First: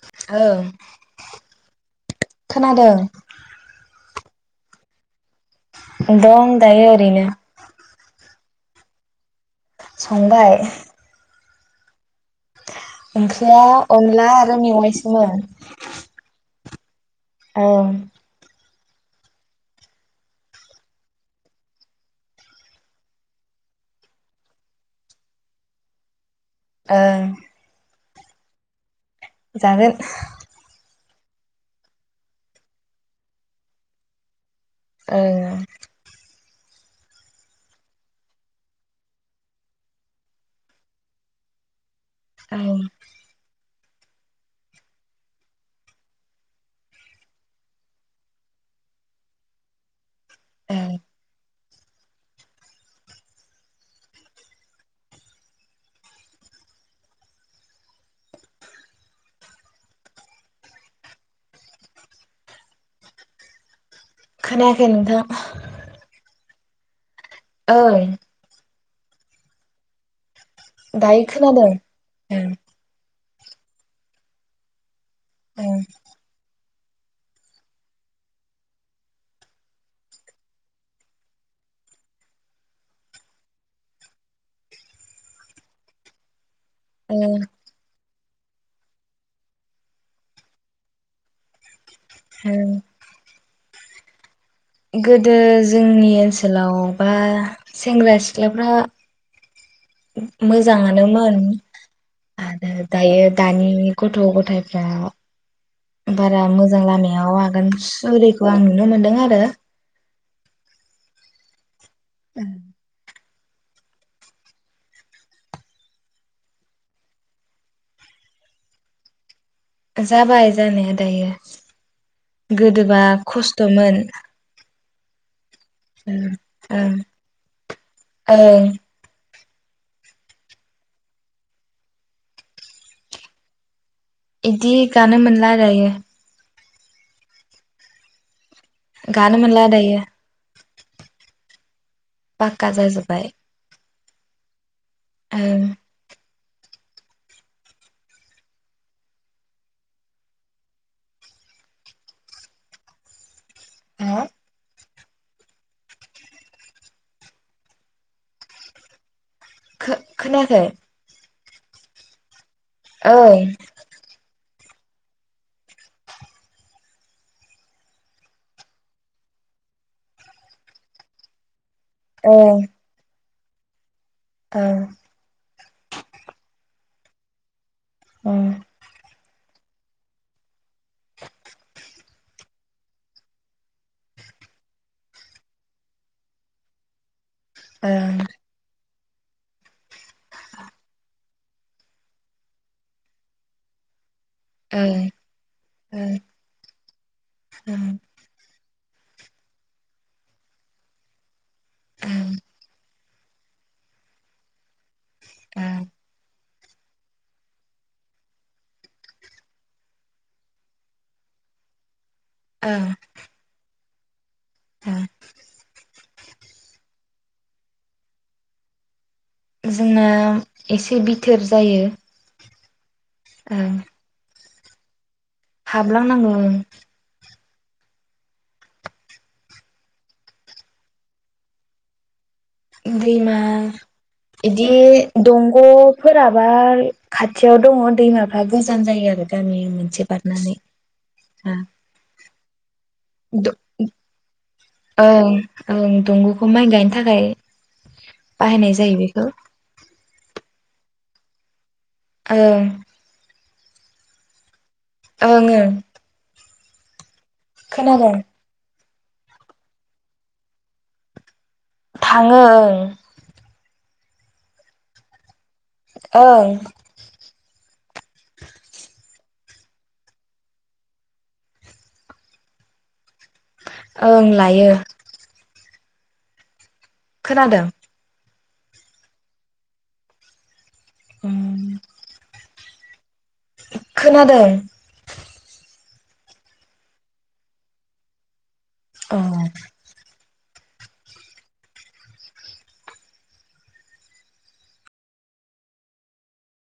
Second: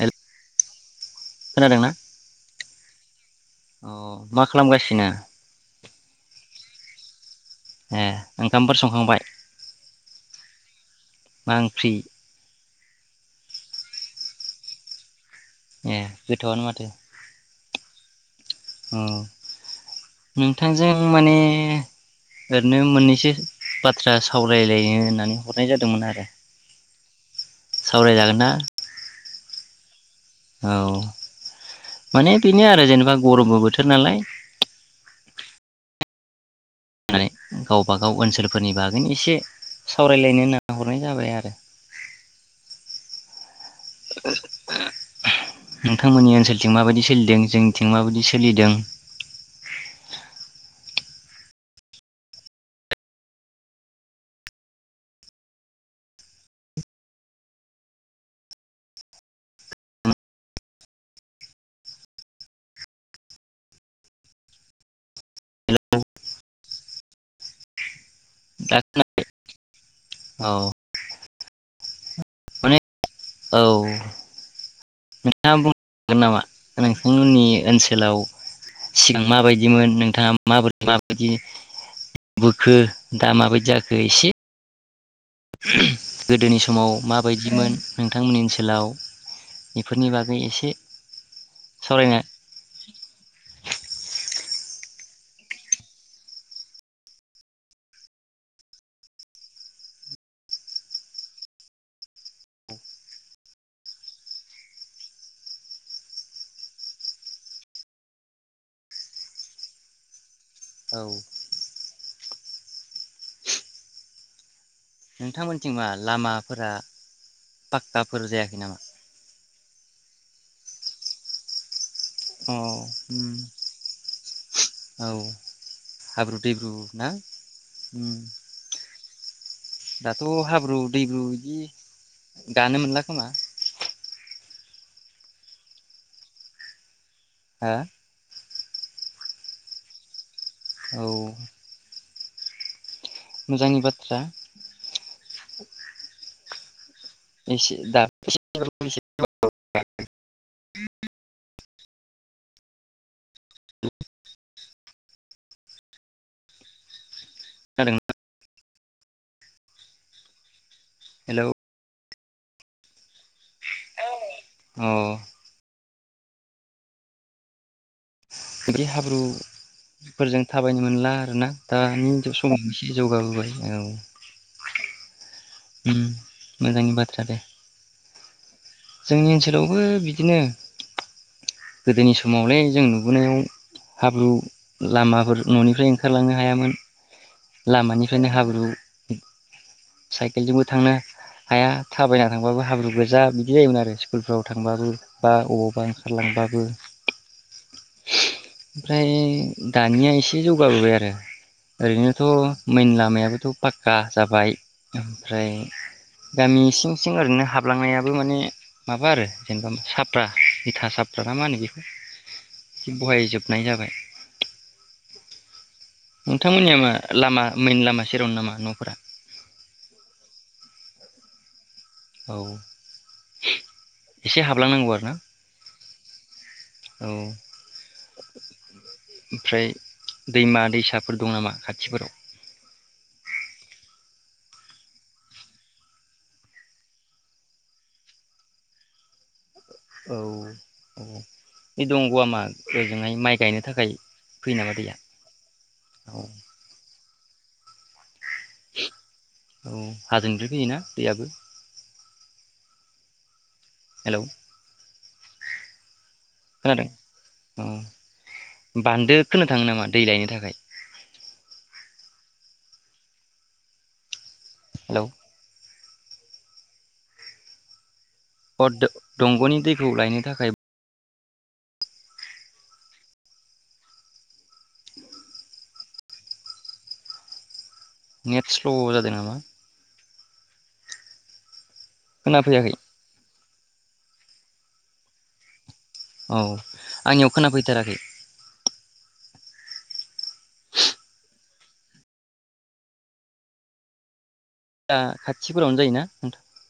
हेल ओं खोनादोंना खोनादों अ मा खालामगासिनो? दं दायो ओरैनो। ए ओंखामफोर संखांबाय संबाइ। मांफ्रि ओंख्रिया अनला आरो मेवाइसोमोन। ए गोथावआनो माथो। औ औ नोंथांजों माने ओरैनो मोननैसो बाथ्रा सावरायलायनो होननानै हरनाय जादोंमोन आरो। ओं सावरायजागोन ना। जागोन। औ माने बेनो आरो जेनेबा गरमबो बोथोर नालाय। ओ गावबागाव ओनसोलफोरनि बागैनो एसे सावरायलायनो नाहरनाय जाबाय आरो। औ। नोंथांमोननि ओनसोलथिं माबायदि सोलिदों जोंनिथिं माबायदि सोलिदों। ओं खोनायाखै नोंथांआ ओइ। दाा [unintelligible] ख औ। दायो खोनादों [unintelligible] माने औ। मा [unintelligible] ओं नोंथांमोननि ओनसोलाव सिगां माबायदिमोन नोंथाङा माबोरै माबायदि बोखो दा माबायदि जाखो एसे ओम गोदोनि सम [unintelligible] ओं माबायदिमोन नोंथांमोननि ओनसोलाव बेफोरनि बागै एसे सावरायनो हम गोदो जोंनि ओनसोलाव बा सेंग्रा सिख्लाफ्रा मोजाङानोमोन आरो दायो दानि गथ गथायफ्रा बारा मोजां लामायाव आगान सुरिखौ आं नुनो मोनदों आरो। औ [unintelligible] [inaudible] नोंथांमोनथिं मा लामाफोरा पाक्काफोर जायाखै नामा? जाबाय जानाया दायो अ गोदोबा उम खस्थमोन। औ हाब्रु दैेब्रु ओं ना ओं दाथ हाब्रु दैब्रु बिदि गानो मोनला खोमा बिदि गानो मोनला दायो हा गानो मोनलादायो औ पाक्का जा जोब मोजांनि बाथ थ्रा ओ इसे दा [unintelligible] [unintelligible] खोनादों ना ख खोनायाखै हेलौ औ औ बे हाब्रुफोरजों थाबायनो मोनला आरोना आनि जौ समाव एसे जौगाबोबाय। औ ओ उम मोजांनि बाथ्रा दे। ओं जोंनि ओनसोलावबो बिदिनो गोदोनि समावलाय जों नुबोनायाव हाब्रु लामाफोर न'निफ्राय ओंखारलांनो हायामोन। ओं लामानिफ्रायनो हाब्रु [inaudible] साइ केलजोंबो थांनो हाया थाबायना थांबाबो हाब्रु गोजा बिदि जायोमोन आरो स्कुलफ्राव थांबाबो ओं बा बबावबा ओंखारलांबाबो औ ओमफ्राय दानिया एसे जौगाबोबाय आरो ओं ओरैनोथ' मेन लामाया आथ फाक्का जाबाय ओमफ्राय ओं गामि सिं सिं ओरैनो हाबलांनायाबो माने माबा आरो जेनेबा साफ्रा इथा साफ्रा ना मा होनो बेखौ बहायजोबनाय जाबाय। हा नोंथांमोननिया मा लामा मेन लामा सेरावनो नामा न'फोरा? जोंना एसे बिथोर जायो। औ ओ। बलांनांगौ आरो ना? हाबलांनांगौ ओं औ ओमफ्राय दैमा दैसाफोर दं नामा खाथिफोराव दैमा इदि दंगफोराबा खाथियाव दङ दैमाफा गोजान जायो आरो गामि मोनसे औ बारनानै औ बे दंग'आ मा ओजोंहाय माइ द गायनो थाखाय फैयो नामा दैया ओं ओं औ दंग'खौ माइ गायनो थाखाय बाहायनाय जायो बेखौ औ हाजोनि होयोना दैयाबो ओं हेलौ ओं ओं खोनादों औ खोनादों बान्दो खोनो थाङो नामा दै लायनो थाखाय? थाङो ओं हेलौ ओं अ द दंगनि दैखौ लायनो थाखाय ओं लायो खोनादों? नेट स्ल जादों नामा? [unintelligible] फैयाखै खोनादों। औ आंनियाव खोनाफैथाराखै। अ या खाथिफोरावनो जायोना नोंथां?